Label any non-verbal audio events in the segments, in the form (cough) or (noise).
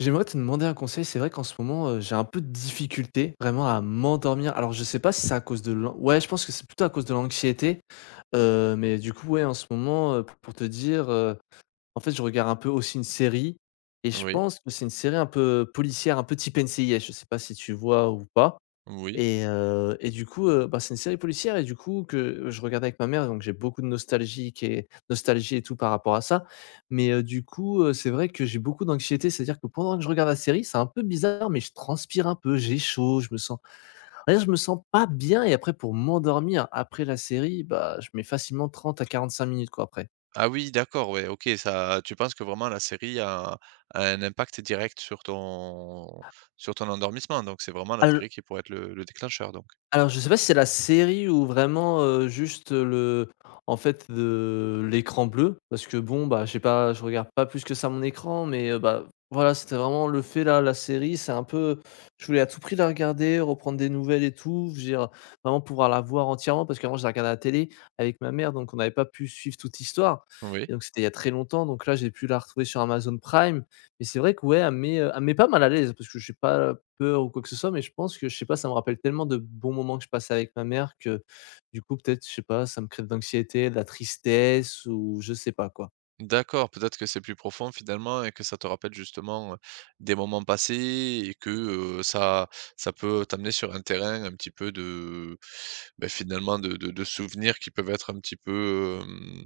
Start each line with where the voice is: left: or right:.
left: J'aimerais te demander un conseil. C'est vrai qu'en ce moment, j'ai un peu de difficulté vraiment à m'endormir. Alors je sais pas si c'est à cause de l'an ouais, je pense que c'est plutôt à cause de l'anxiété, mais du coup, ouais, en ce moment, p pour te dire, en fait, je regarde un peu aussi une série et je
right: Oui,
left: pense que c'est une série un peu policière, un peu type NCIS. Je sais pas si tu vois ou pas?
right: oui.
left: Et du coup, bah, c'est une série policière et du coup que je regardais avec ma mère, donc j'ai beaucoup de nostalgie qui est nostalgie et tout par rapport à ça. Mais, du coup, c'est vrai que j'ai beaucoup d'anxiété, c'est-à-dire que pendant que je regarde la série, c'est un peu bizarre, mais je transpire un peu, j'ai chaud, je me sens on va dire je me sens pas bien et après pour m'endormir après la série, bah, je mets facilement 30 à 45 minutes quoi après.
right: Ah oui, d'accord, ouais, OK, ça tu penses que vraiment la série a un impact direct sur ton endormissement, donc c'est vraiment la série qui pourrait être le déclencheur donc?
left: Alors je sais pas si c'est la série ou vraiment, juste, le en fait, de l'écran bleu parce que bon, bah, j'ai pas je regarde pas plus que ça mon écran mais, bah, voilà, c'était vraiment le fait là, la série, c'est un peu je voulais à tout prix la regarder, reprendre des nouvelles et tout, je veux dire, vraiment pouvoir la voir entièrement parce qu'avant je la regardais à la télé avec ma mère donc on n'avait pas pu suivre toute l'histoire
right: Oui.
left: et donc c'était il y a très longtemps donc là j'ai pu la retrouver sur Amazon Prime mais c'est vrai que ouais, elle me met pas mal à l'aise parce que je j'ai pas peur ou quoi que ce soit, mais je pense que je sais pas, ça me rappelle tellement de bons moments que je passais avec ma mère que, du coup, peut-être, je sais pas, ça me crée de l'anxiété, de la tristesse ou je sais pas, quoi.
right: D'accord, peut-être que c'est plus profond finalement et que ça te rappelle justement, des moments passés et que, ça ça peut t'amener sur un terrain un petit peu de, beh, finalement de souvenirs qui peuvent être un petit peu,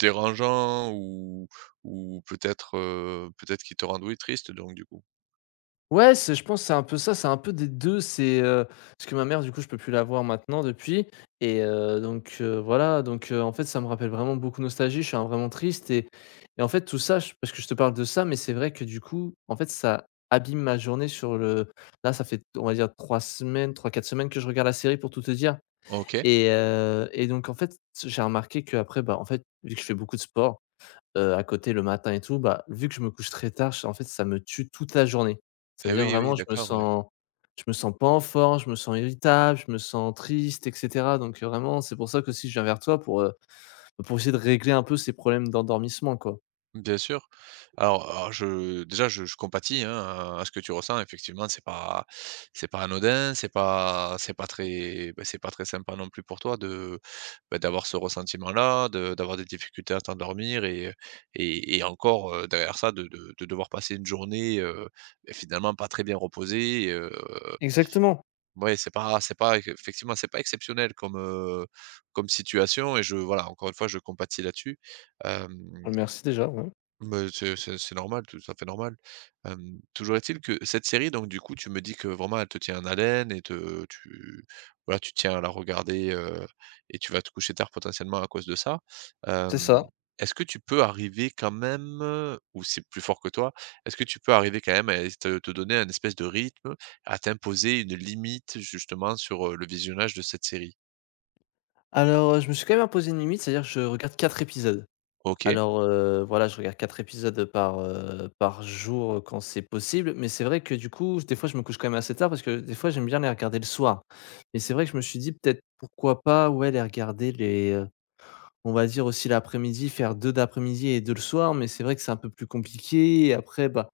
right: dérangeants ou peut-être, peut-être qui te rendent, oui, triste donc du coup.
left: Ouais, c'est je pense que c'est un peu ça, c'est un peu des 2. C'est, parce que ma mère du coup je peux plus la voir maintenant depuis et donc Voilà, en fait ça me rappelle vraiment beaucoup de nostalgie, je suis un vraiment triste et en fait tout ça j parce que je te parle de ça, mais c'est vrai que du coup, en fait ça abîme ma journée sur le là ça fait on va dire trois quatre semaines que je regarde la série pour tout te dire
right: OK.
left: et donc en fait, j'ai remarqué que après, bah, en fait, vu que je fais beaucoup de sport à côté le matin et tout, bah, vu que je me couche très tard, j en fait, ça me tue toute la journée. Ça
right: Eh
left: veut dire
right: oui,
left: vraiment
right: oui, d'accord, ouais.
left: je me sens pas en forme, je me sens irritable, je me sens triste et cetera donc vraiment, c'est pour ça que si je viens vers toi pour essayer de régler un peu ces problèmes d'endormissement, quoi.
right: Bien sûr. Alors je déjà je compatis, hein, à ce que tu ressens effectivement, c'est pas anodin, c'est pas très bah, c'est pas très sympa non plus pour toi de, bah, d'avoir ce ressentiment-là, de d'avoir des difficultés à t'endormir et et encore, derrière ça de devoir passer une journée, beh, finalement pas très bien reposée,
left: Exactement.
right: ouais, c'est pas effectivement, c'est pas exceptionnel comme, comme situation et je voilà, encore une fois, je compatis là-dessus. Hem
left: Merci déjà, ouais.
right: bah, c'est c'est normal, tout à fait normal. Toujours est-il que cette série donc du coup, tu me dis que vraiment elle te tient en haleine et te tu voilà, tu tiens à la regarder, et tu vas te coucher tard potentiellement à cause de ça. Hem,
left: C'est ça.
right: est-ce que tu peux arriver quand même, ou c'est plus fort que toi, est-ce que tu peux arriver quand même à te donner un espèce de rythme, à t'imposer une limite justement sur, le visionnage de cette série?
left: Alors, je me suis quand même imposé une limite, c'est-à-dire que je regarde 4 épisodes.
right: OK.
left: Alors, voilà, je regarde 4 épisodes par, par jour, quand c'est possible, mais c'est vrai que du coup, des fois, je me couche quand même assez tard parce que des fois, j'aime bien les regarder le soir. Mais c'est vrai que je me suis dit peut-être pourquoi pas, ouais, les regarder on va dire aussi l'après-midi, faire 2 d'après-midi et 2 le soir, mais c'est vrai que c'est un peu plus compliqué et après, bah,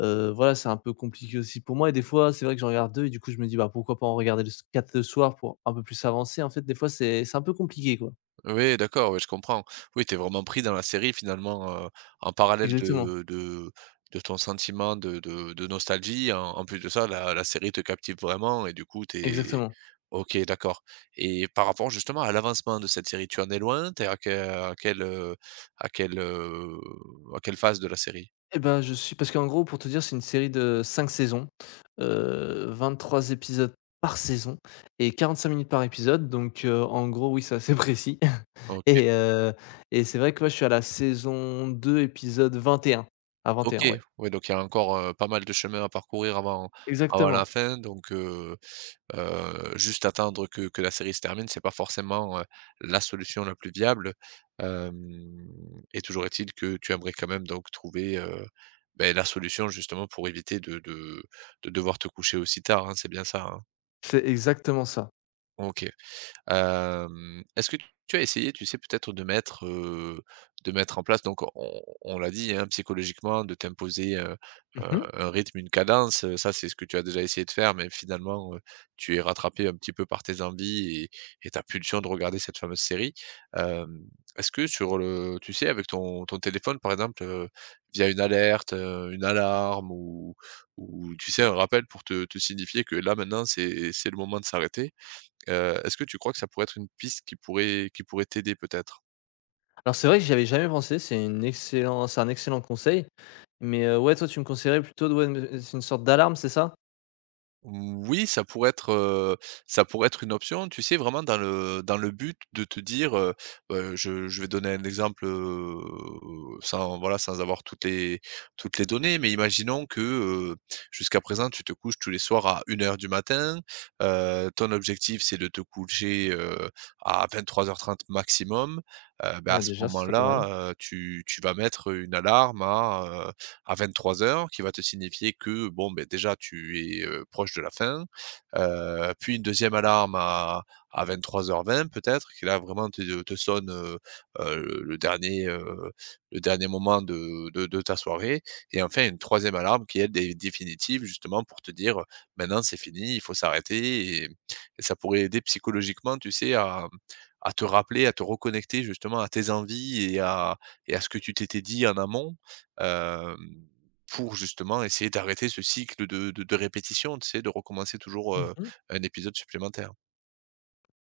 left: voilà, c'est un peu compliqué aussi pour moi et des fois, c'est vrai que j'en regarde 2 et du coup, je me dis: «Bah, pourquoi pas en regarder le s 4 le soir pour un peu plus avancer?» En fait, des fois, c'est un peu compliqué, quoi.
right: Oui, d'accord, oui, je comprends. Oui, tu es vraiment pris dans la série finalement, en parallèle
left: Exactement,
right: de de ton sentiment de de nostalgie. En en plus de ça, la série te captive vraiment et du coup, tu es
left: exactement.
right: OK, d'accord et par rapport justement à l'avancement de cette série, tu en es loin? T'es à quelle, à quelle, à quelle phase de la série?
left: Eh ben je suis parce qu'en gros, pour te dire, c'est une série de 5 saisons, 23 épisodes par saison et 45 minutes par épisode donc en gros, oui, c'est assez précis (laughs)
right: OK.
left: et heu et c'est vrai que, moi je suis à la saison 2 épisode vingt et un. À vingt et un,
right: OK,
left: ouais.
right: oui, donc il y a encore, pas mal de chemin à parcourir avant avant la
left: Exactement.
right: fin donc juste attendre que la série se termine, c'est pas forcément, la solution la plus viable. Hem et toujours est-il que tu aimerais quand même donc trouver, beh, la solution justement pour éviter de de devoir te coucher aussi tard, hein, c'est bien ça, hein?
left: C'est exactement ça.
right: OK. Est-ce que tu as essayé, tu sais, peut-être de mettre en place donc on l'a dit, hein, psychologiquement de t'imposer,
left: Mmh.
right: un rythme, une cadence, ça c'est ce que tu as déjà essayé de faire mais finalement, tu es rattrapé un petit peu par tes envies et ta pulsion de regarder cette fameuse série. Hem, est-ce que sur le tu sais, avec ton ton téléphone par exemple, via une alerte, une alarme ou tu sais, un rappel pour te signifier que là maintenant c'est le moment de s'arrêter. Est-ce que tu crois que ça pourrait être une piste qui pourrait t'aider peut-être?
left: Alors c'est vrai que j'y avais jamais pensé, c'est un excellent conseil, mais ouais, toi, tu me conseillerais plutôt de ouais, c'est une sorte d'alarme, c'est ça?
right: Oui, ça pourrait être une option, tu sais? Vraiment dans le but de te dire, je vais donner un exemple, sans voilà, sans avoir toutes les données, mais imaginons que, jusqu'à présent, tu te couches tous les soirs à une heure du matin. Ton objectif, c'est de te coucher, à vingt-trois heures trente maximum. Bah, à
left: Ouais,
right: ce
left: déjà, ce serait pas mal.
right: moment-là, tu vas mettre une alarme à vingt-trois heures, qui va te signifier que bon, beh, déjà tu es, proche de la fin, puis une deuxième alarme à 23:20 peut-être, qui là vraiment te sonne, le dernier, le dernier moment de ta soirée et enfin une troisième alarme qui elle est définitive justement pour te dire, «Maintenant c'est fini, il faut s'arrêter» et ça pourrait aider psychologiquement, tu sais, à te rappeler, à te reconnecter justement à tes envies et à ce que tu t'étais dit en amont hem, pour justement essayer d'arrêter ce cycle de répétition, tu sais, de recommencer toujours,
left: Mmh.
right: un épisode supplémentaire.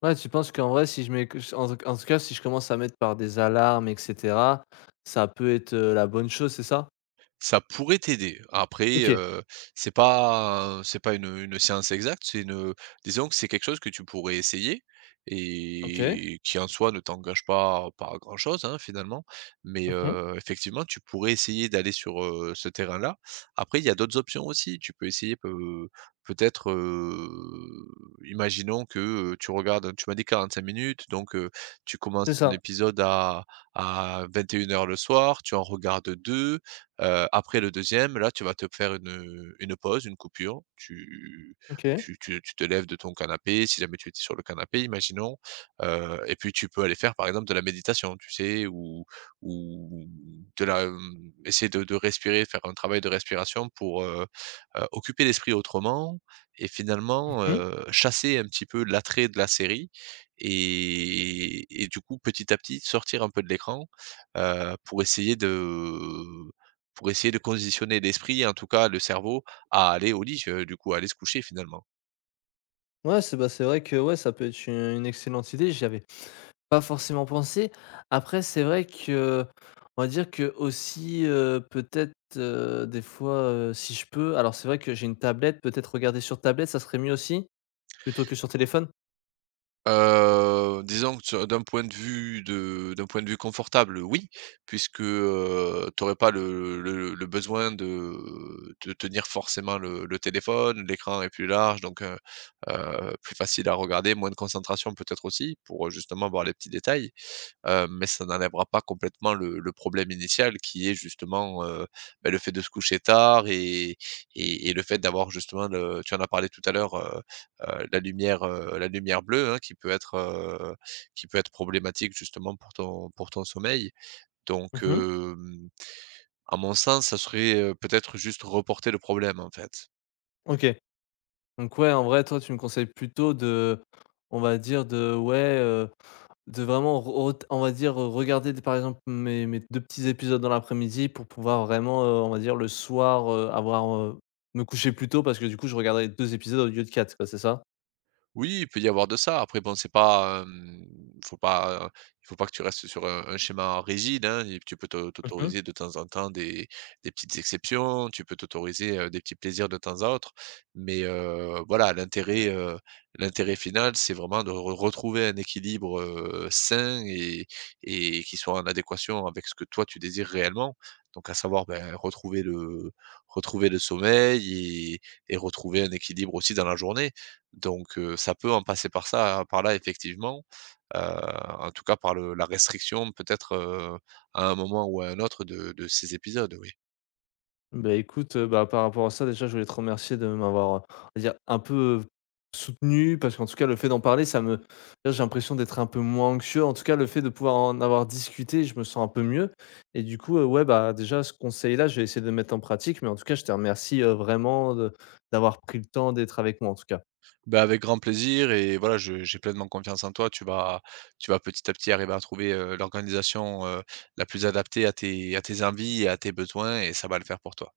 left: Ouais, tu penses qu'en vrai, si je mets que en tout cas, si je commence à mettre par des alarmes et cetera, ça peut être, la bonne chose, c'est ça?
right: Ça pourrait t'aider. Après,
left: OK,
right: c'est pas une, une science exacte, c'est une, disons que c'est quelque chose que tu pourrais essayer
left: OK.
right: et qui en soi ne t'engage pas par grand chose, hein, finalement. Mais,
left: Mmh.
right: effectivement, tu pourrais essayer d'aller sur, ce terrain-là. Après, il y a d'autres options aussi. Tu peux essayer peut-être, imaginons que, tu regardes tu m'as dit 45 minutes, donc, tu
left: C'est
right: commences ton
left: ça.
right: épisode à vingt et une heures le soir, tu en regardes 2. Après le deuxième là, tu vas te faire une pause, une coupure. Tu
left: OK.
right: tu tu tu te lèves de ton canapé, si jamais tu étais sur le canapé, imaginons, et puis tu peux aller faire, par exemple, de la méditation, tu sais? Ou de la, mmh, essayer de respirer, faire un travail de respiration pour, occuper l'esprit autrement et finalement,
left: Mmh.
right: chasser un petit peu l'attrait de la série et du coup, petit à petit, sortir un peu de l'écran, heu, pour essayer de pour essayer de conditionner l'esprit, et en tout cas le cerveau, à aller au lit, du coup, à aller se coucher finalement.
left: Ouais, c'est bah, c'est vrai que, ouais, ça peut être u une excellente idée, j'y avais pas forcément pensé. Après, c'est vrai que, on va dire qu'aussi, peut-être, des fois, si je peux alors c'est vrai que j'ai une tablette, peut-être regarder sur tablette, ça serait mieux aussi? Plutôt que sur téléphone?
right: Disons que ce d'un point de vue de d'un point de vue confortable, oui, puisque, tu n'aurais pas le besoin de tenir forcément le téléphone, l'écran est plus large donc plus facile à regarder, moins de concentration peut-être aussi pour, justement voir les petits détails. Mais ça n'enlèvera pas complètement le problème initial qui est justement, bah, le fait de se coucher tard et et le fait d'avoir justement le tu en as parlé tout à l'heure, la lumière bleue, hein, qui peut être problématique justement pour ton sommeil. Donc,
left: Mmh.
right: à mon sens, ça serait, peut-être juste reporter le problème, en fait.
left: OK. Donc ouais, en vrai, toi, tu me conseilles plutôt de on va dire de ouais, de vraiment re ret on va dire, regarder par exemple mes 2 petits épisodes dans l'après-midi pour pouvoir vraiment, on va dire le soir, avoir, me coucher plus tôt parce que du coup je regarderai 2 épisodes au lieu de 4 quoi, c'est ça?
right: Oui, il peut y avoir de ça. Après bon, c'est pas, hem, faut pas, il faut pas que tu restes sur un schéma rigide, hein et tu peux te
left: Mmh.
right: t'autoriser de temps en temps des petites exceptions, tu peux t'autoriser, des petits plaisirs de temps à autre. Mais, voilà, l'intérêt, l'intérêt final, c'est vraiment de re retrouver un équilibre, sain et qui soit en adéquation avec ce que toi tu désires réellement. Donc à savoir, ben, retrouver le sommeil et retrouver un équilibre aussi dans la journée. Donc ça peut en passer par ça, par là effectivement, heu, en tout cas par le la restriction peut-être, à un moment ou à un autre de ces épisodes, oui.
left: Bah, écoute, bah, par rapport à ça, déjà, je voulais te remercier de m'avoir, on va dire un peu, soutenu parce qu'en tout cas, le fait d'en parler, ça me là, j'ai l'impression d'être un peu moins anxieux. En tout cas, le fait de pouvoir en avoir discuté, je me sens un peu mieux et du coup, ouais, bah, déjà, ce conseil-là, je vais essayer de le mettre en pratique, mais en tout cas, je te remercie, vraiment de d'avoir pris le temps d'être avec moi, en tout cas.
right: Ben avec grand plaisir et voilà, je j'ai pleinement confiance en toi. Tu vas petit à petit arriver à trouver, l'organisation, la plus adaptée à tes envies et à tes besoins et ça va le faire pour toi.